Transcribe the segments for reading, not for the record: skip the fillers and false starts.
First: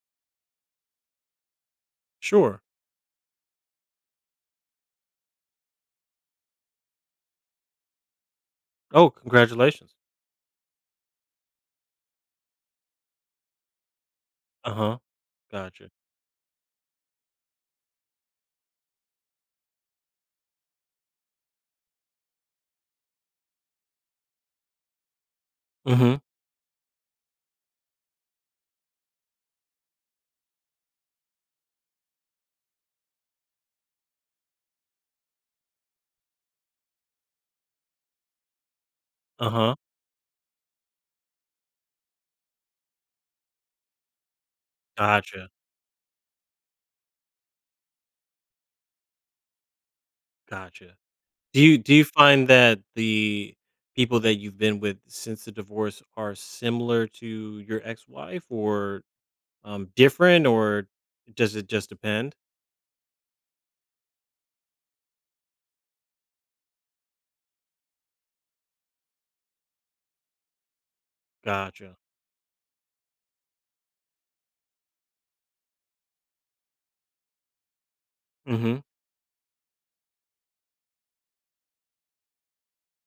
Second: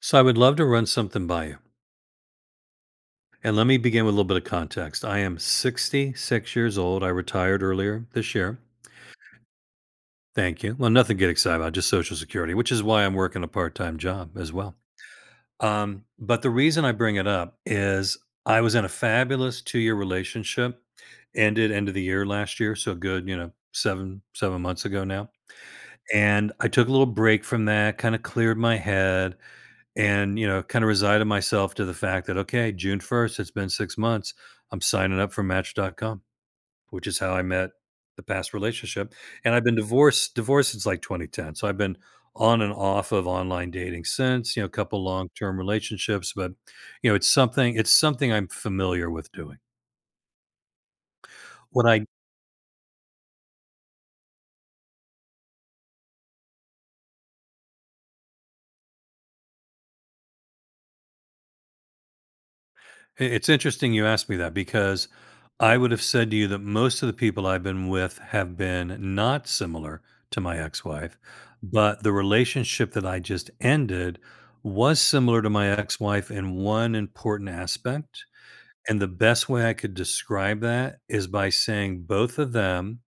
So I would love to run something by you. Sure. And let me begin with a little bit of context. I am 66 years old. I retired earlier this year. Oh, congratulations. Thank you. Well, nothing to get excited about, just Social Security, which is why I'm working a part time job as well. Uh-huh. Gotcha. But the reason I bring it up is I was in a fabulous 2-year relationship, ended end of the year last year. So good, 7 months ago now. Mhm. And I took a little break from that, kind of cleared my head, and kind of resided myself to the fact that, okay, june 1st it's been 6 months, I'm signing up for match.com, which is how I met the past relationship. And I've been Uh-huh. divorced since like 2010, so I've been on and off of online dating since, a couple Gotcha. long-term relationships, but it's something I'm familiar with doing. Gotcha. Do you what do you i find that the people that you've been with since the divorce are similar to your ex-wife, or, different, or does it just depend? It's interesting you asked me that because I would have said to you that most of the people I've been with have been not similar to my ex wife, Gotcha. but the relationship that I just ended was similar to my ex wife in one important aspect. Mhm. And the best way I could describe that is by saying both of them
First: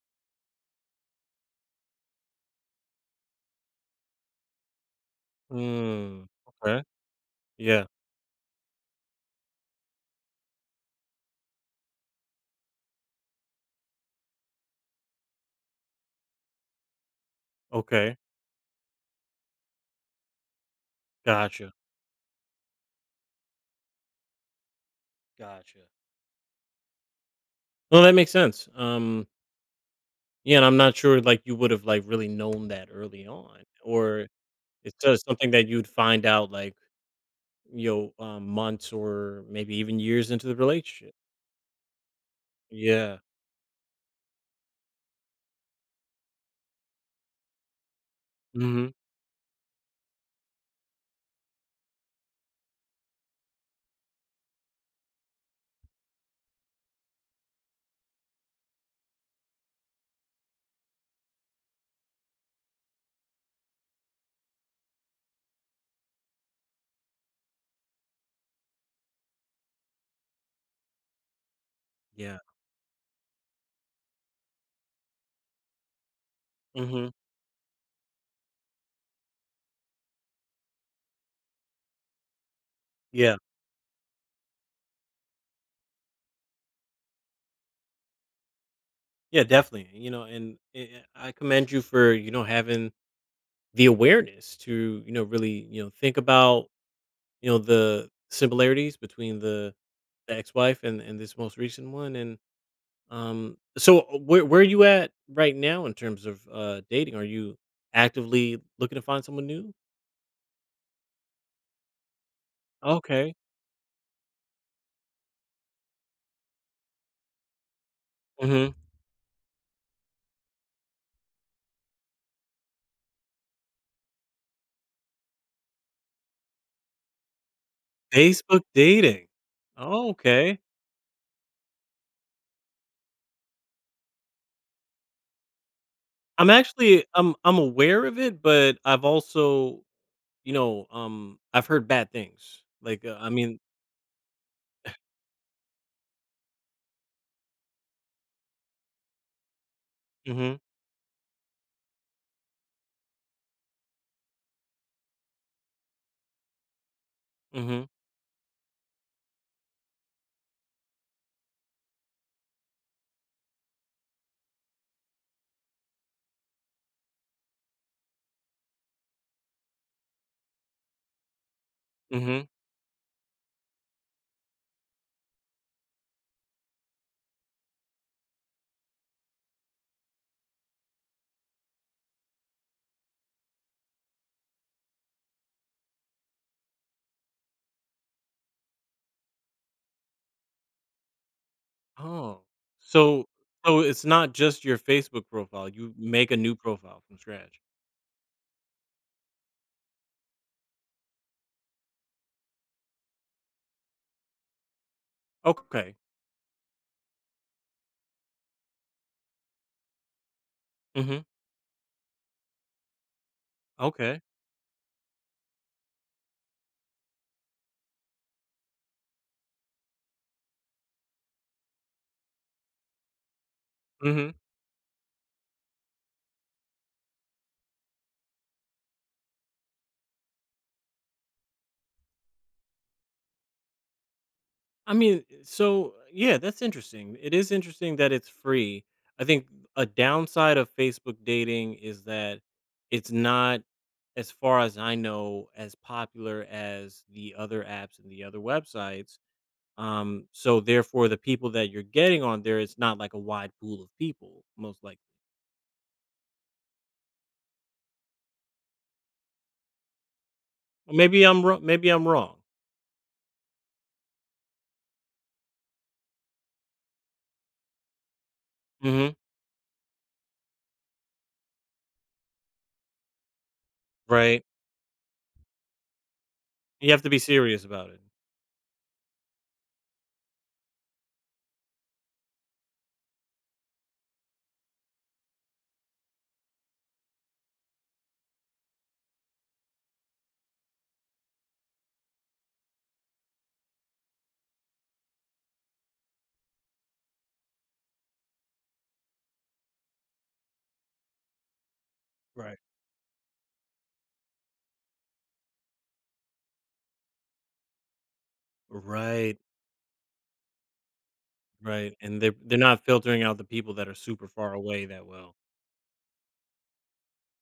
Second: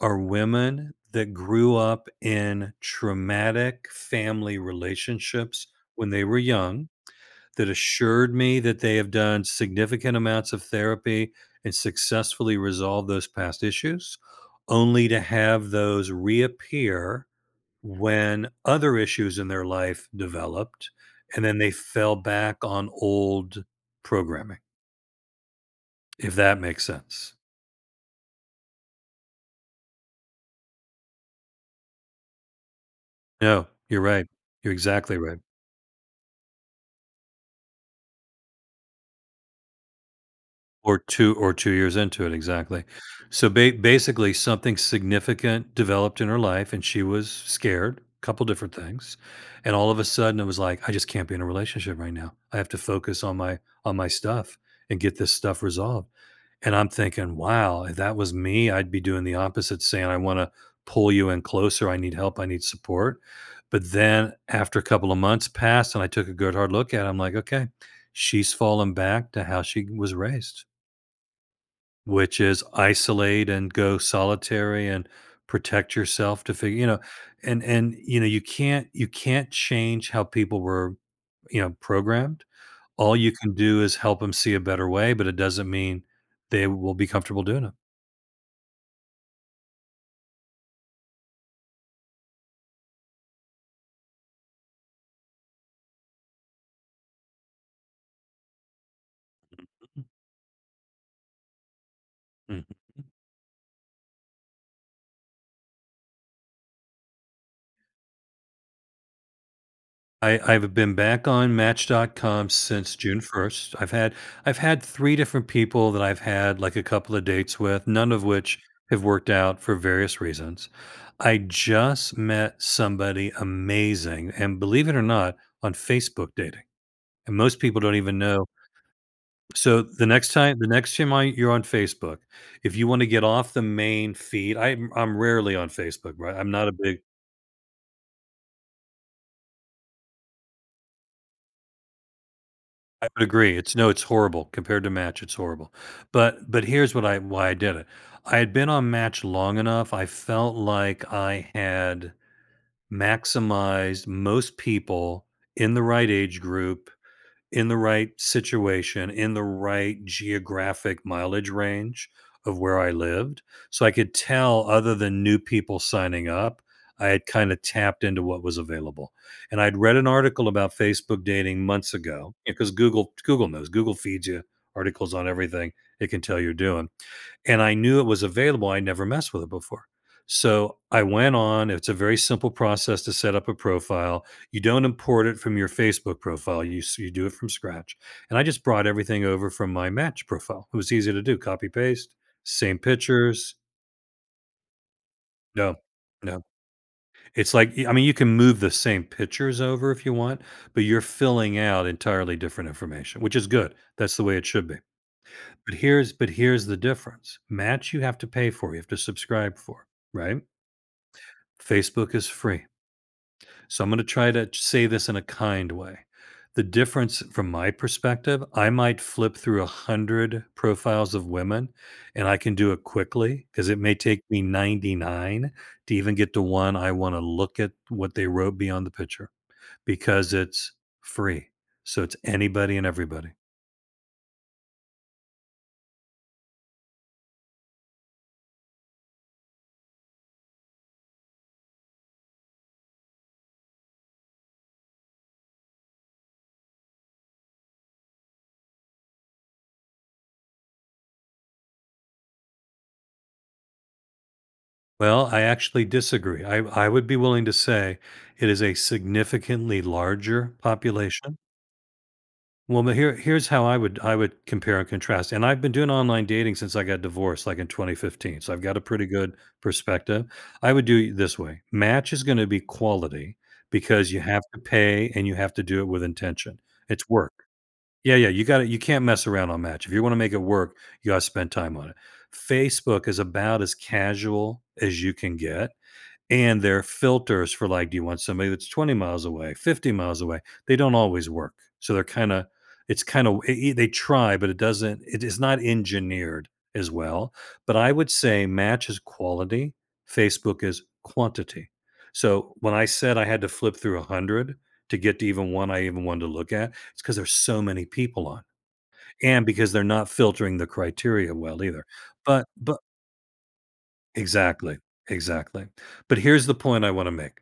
are women that grew up in traumatic family relationships when they Mm, were okay. young, that Yeah. assured me that they have done significant amounts of therapy and successfully resolved those past issues, only to have those reappear Okay. when other issues in their life developed, and then they Gotcha. fell back on old programming, Gotcha. if that makes sense. No, that makes sense. Yeah, and I'm not sure, like, you would have, like, really known that early on. No, you're right. Or You're it's exactly just right. something that you'd find out, like, months or maybe even years into the Or relationship. 2 or 2 years into it, exactly. Yeah. So, ba basically, something significant developed in her life, and she was scared. A couple different Mhm. things, and all of a sudden, it was like, "I just can't be in a relationship right now. I have to focus on my stuff and get this stuff resolved." And I'm thinking, "Wow, if that was me, I'd be doing the opposite, saying, 'I wanna pull you in closer. I need help. I need support.'" But then after a couple of months passed and I took a good hard look at it, I'm like, "Okay, she's fallen back to how she was raised," which Yeah. is isolate and go solitary and protect yourself to figure. you know Mhm. and and you can't change how people were, programmed. All you Yeah. can do is help them see a better way, but it doesn't mean they will be comfortable doing Yeah, definitely. You know, and I commend you for, you know, having the awareness to, you know, really, you know, think about, you know, the similarities between the ex-wife and this most recent one, and, it. So, where are you at right now in terms of, dating? Are you actively looking to find someone new? I've been back on Match.com since June Okay. 1st. I've had 3 different people that I've had, like, a couple of dates with, none of which Mhm. have worked out for various reasons. I just met somebody amazing, and believe it or not, on Facebook dating, and most people don't even know. Facebook Dating. So, Oh, okay. the next time, I you're on Facebook, if you wanna get off the main feed. I'm rarely on Facebook, right? I'm I'm not a big. actually I'm I'm aware of it, but I've also, I've heard bad things. Like, I would I agree. mean. It's, no, it's horrible compared to Match. It's horrible. But here's what I why I did it. I had been on Match long enough. I felt Mhm, like I had maximized most people in the right age group, in the mhm, right situation, in the right geographic mileage range of where I lived. So I could tell, other than new people signing up, I had kind of tapped into what was available. And I'd read an article about Facebook dating months ago mhm. because Google knows. Google feeds you articles on everything. It can tell you're doing. And I knew it was available, I never messed with it before. So, I went on, it's a very simple process to set up a profile. You don't import it from your Facebook profile, you do it from scratch, and I just brought everything over from my Match profile. It was easy to do, copy paste, Oh. same So pictures. so it's not just your Facebook profile, No, you make a no. new profile from It's scratch. like, I mean, you can move the same pictures over if you want, but you're filling out entirely different information, which is good. That's the way it should be. But Okay. here's but here's the difference. Match you have to pay for, you have to subscribe for, right? Mhm. Facebook is free. So I'm gonna Okay. try to say this in a kind way. The difference from my perspective, I might flip through 100 profiles of women, and I can do it quickly because it may take Mhm. me 99 to even get to one I wanna look at what they wrote beyond the picture, because it's free. So it's anybody and everybody. I mean, so yeah, that's interesting. It is interesting that it's free. I think a downside of Facebook dating is that it's not, as far as I know, as popular as the other apps and the other websites. So therefore, the people that you're getting on there, it's not like a wide pool of people, most likely. Well, I actually disagree. I would be willing to say it is a significantly larger Maybe population. I'm wrong. Maybe I'm wrong. Well, but here's how I would compare and contrast. And I've been doing online dating since I got divorced, like, in 2015. So I've got a pretty Hmm. good perspective. I would do it this way: match is going to be quality because you have Right. to pay and you have to do it with intention. You have It's to be work. serious about it. Yeah, yeah. You got to You can't mess around on match. If you want to make it work, you got to spend time on it. Facebook is about as casual as you can get, and their filters for, like, do you want somebody that's 20 miles away, 50 miles away? They don't always work. So they're kinda it's kinda, w e e they try, but it is not engineered as well. But I would say Match is quality, Facebook is quantity. So Right. when I said I had to flip through 100 to get to even one I even wanted to look at, it's because there's so many people on, Right. and because they're not filtering the criteria well either. Right. And they're they're But not filtering out the people that are super far Exactly, away that well. exactly. But here's the point I wanna make.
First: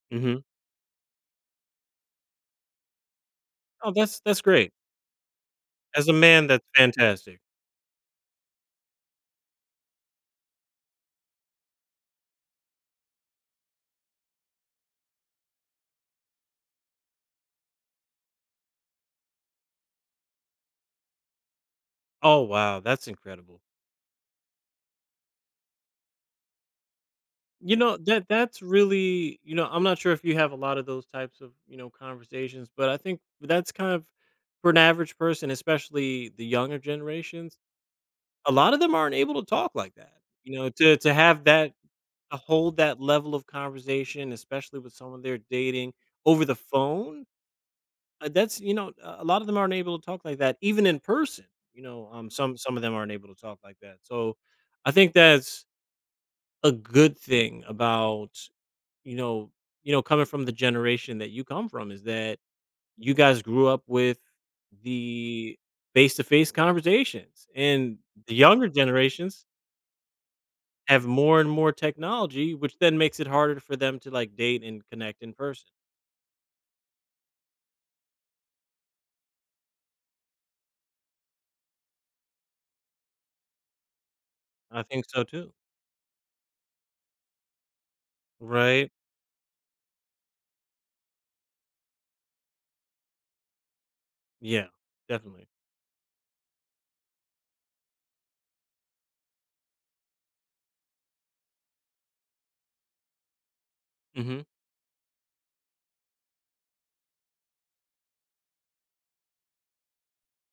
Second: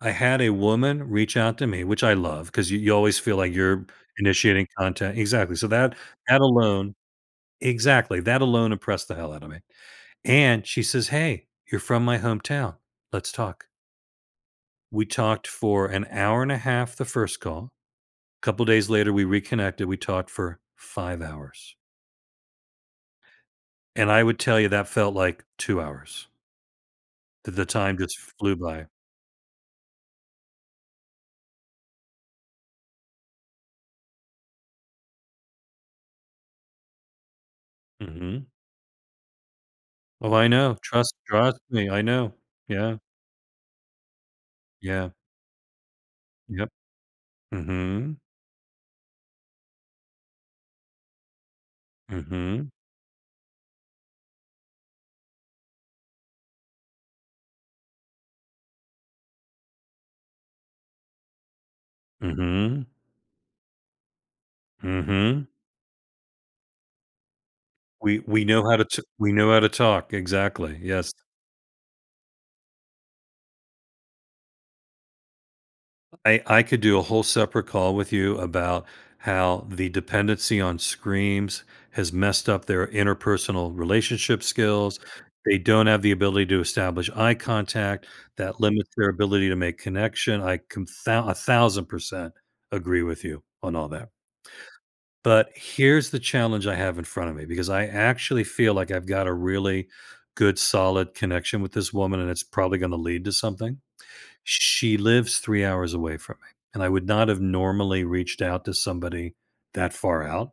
I had Mhm. a woman reach out to me, which I love, because you always feel like you're Oh, that's initiating great. contact, exactly, so that As a man, that's alone, fantastic. exactly, that alone impressed the hell out of me. And she says, "Hey, you're from my hometown. Let's talk." We talked for an hour and a half the first call. A couple days later, we reconnected, we talked for 5 hours. Oh, wow, that's incredible. And I would tell you that felt like 2 hours. The You know, time just that flew that's by. really, you know, I'm not sure if you have a lot of those types of, you know, conversations, but I think that's kind of, for an average person, especially the younger generations, Mhm. a lot of them aren't able to talk like that. Oh, I You know, know. To have Trust that, me, I know. to hold Yeah, that level of conversation, especially with yeah, someone they're dating over the yep. phone. Mhm, that's, you know, a lot of them aren't able to talk like that even in person, some mhm, some of them aren't able to talk like that. So I think that's a good thing about, you know, you know, coming from the generation that you come from, is that mhm, you guys grew up with mhm. the face-to-face conversations, and We the we younger know how to t we generations know how to talk, exactly, have yes. more and more technology, which then makes it harder for them to like date and connect in person. I could do a whole separate call with you about how the dependency on screens has messed up their interpersonal relationship I skills. think so too. They don't have the ability to establish eye contact, that limits Right? their ability to make connection. I can thou 1,000% agree with you on all that. Yeah, definitely. But here's the challenge I have in front of me, because I actually feel like I've got a really good, solid connection with this woman, and it's probably going to lead to something. Mhm. She lives 3 hours away from me, and I would not have normally reached out to somebody that far out,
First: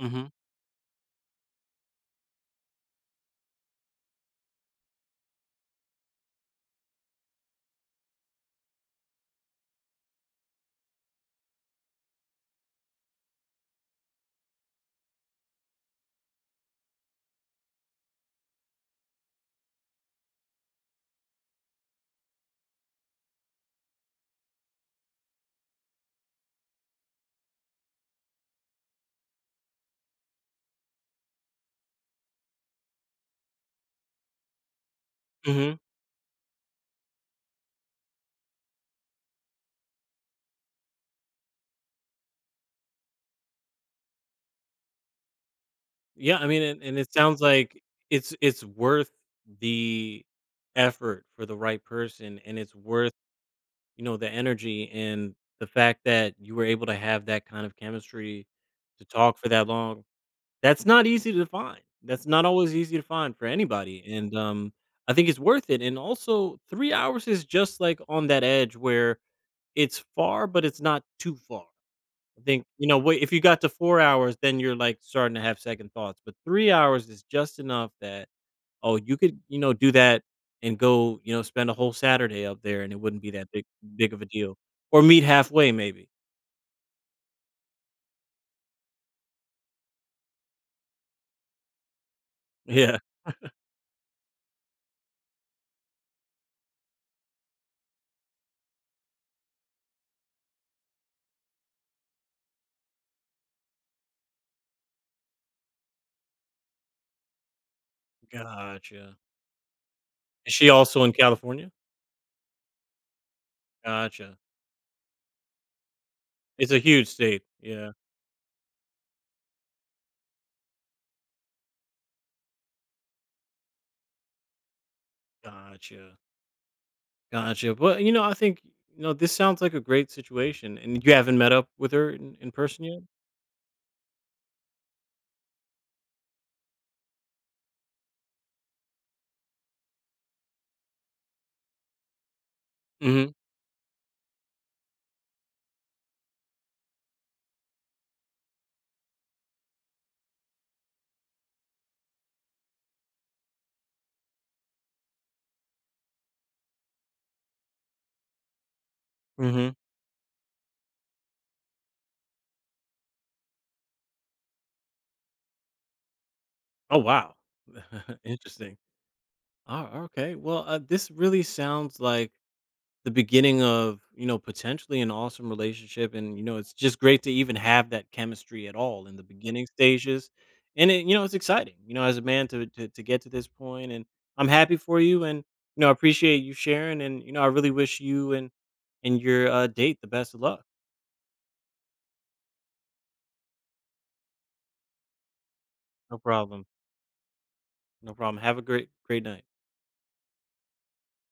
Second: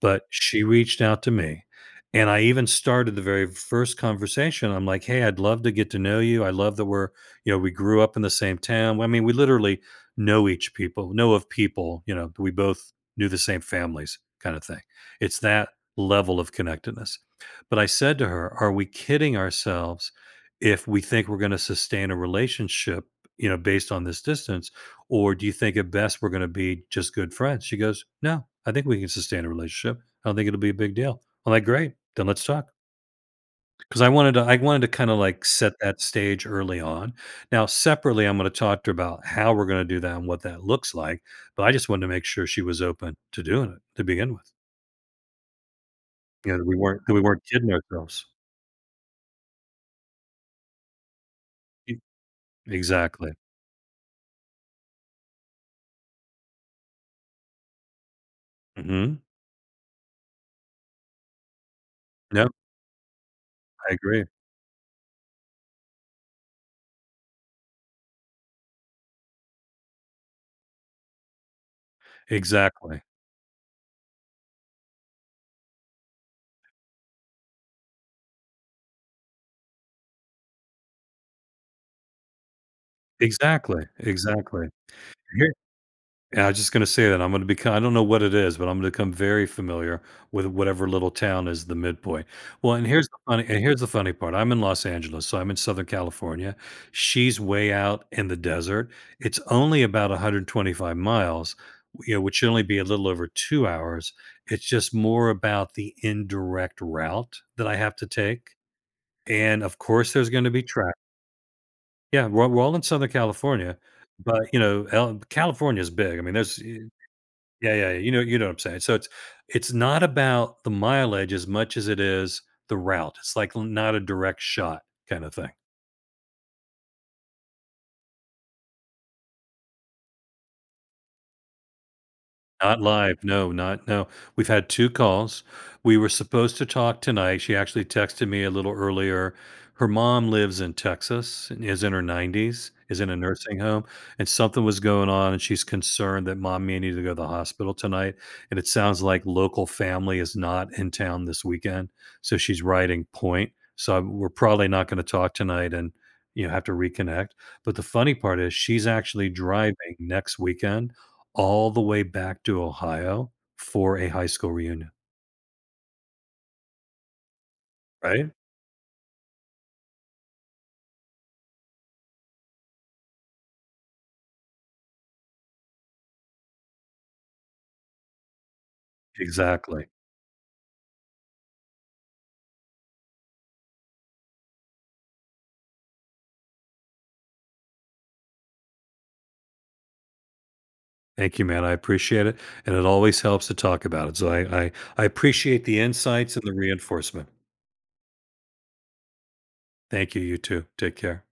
but she reached out to me, and I even started the very first conversation, I'm like, "Hey, I'd love to get to know you, I love that we're," you know, we grew up in the same town. I mean, we literally know each people know of people, you know, we both knew the same families kinda thing. It's that level of connectedness. But I said to her, "Are we kidding ourselves if we think we're gonna sustain a relationship, you know, based on this distance? Or do you think at best we're going to be just good friends?" She goes, "No, I think we can sustain a relationship. I don't think it'll be a big deal." I'm like, "Great, then let's talk." Because I wanted to kind of like set Mhm. that stage early on. Now, separately, I'm going to talk to her about how we're going to do that and what that looks like. But I just wanted to make sure she was open to doing it to begin with. Yeah, I You know, mean, and that it we sounds weren't kidding like ourselves. It's worth the effort for the right E- person, and it's worth, Exactly. you know, the energy, and the fact that you were able to have that kind of chemistry to Hmm. talk for that long. That's not easy to find. That's not No, always easy to find for I anybody, agree. and, I think it's worth it, and also 3 hours is just, like, on that edge where it's far, but it's not too far. I think, you know, Exactly. wait, if you got to 4 hours, then you're, like, starting to have second thoughts, but 3 hours is just enough that, oh, you could, you know, do that and go, you know, spend a whole Saturday up there, and it wouldn't be that big Exactly. big of a deal, Exactly. or meet halfway maybe. Yeah, I am just gonna say that I'm gonna become, I don't know what it is, but I'm gonna become very familiar with whatever little town is the midpoint. Well, and Yeah, here's the funny and here's the funny part. I'm in Los Angeles, so I'm in Southern California. She's way out in the desert. It's only about 125 miles, you know, which should only be a little over 2 hours. It's just more about the indirect route that I have to take. gotcha. And of course there's gonna Is be she traffic. also in California? Yeah, we're all in Southern California. Gotcha. But you know, California is big. I mean, there's, It's a huge state. yeah, Yeah, yeah, yeah. You know what I'm saying. So it's not about the mileage as much as it is the route. It's like not a direct shot kinda thing. gotcha, gotcha, but, you know, I think, you know, this sounds like a great situation, and you haven't met up with her in Not person yet? live, no, not no. We've had 2 calls. We were supposed to talk tonight. She actually texted me a little earlier. Her mom lives in Texas and is in her 90s, is in a Mhm, nursing home, and something was going on, and she's concerned that mom may need to go to the hospital tonight, and it sounds like local family is not in town this weekend, so she's writing point. So, we're probably not gonna talk tonight and, you know, have to reconnect, but the funny part is she's actually driving mhm. next weekend all the way back to Ohio for a high school reunion, Oh, wow. right? Interesting. Oh, okay. Well, this really sounds like the beginning of, you know, potentially an awesome relationship. And, you know, it's just great to even have that chemistry at all in the beginning Exactly. stages. And, it, you know, it's exciting, you know, as a man to get to this point. And I'm happy for you. And, you know, I appreciate you sharing. And, you know, I really wish you and your date the best of luck. Thank you, man. I appreciate it, and it always helps to talk about it. So I appreciate the No insights and the problem. reinforcement. No problem. Have a great, great night. Thank you. You too. Take care.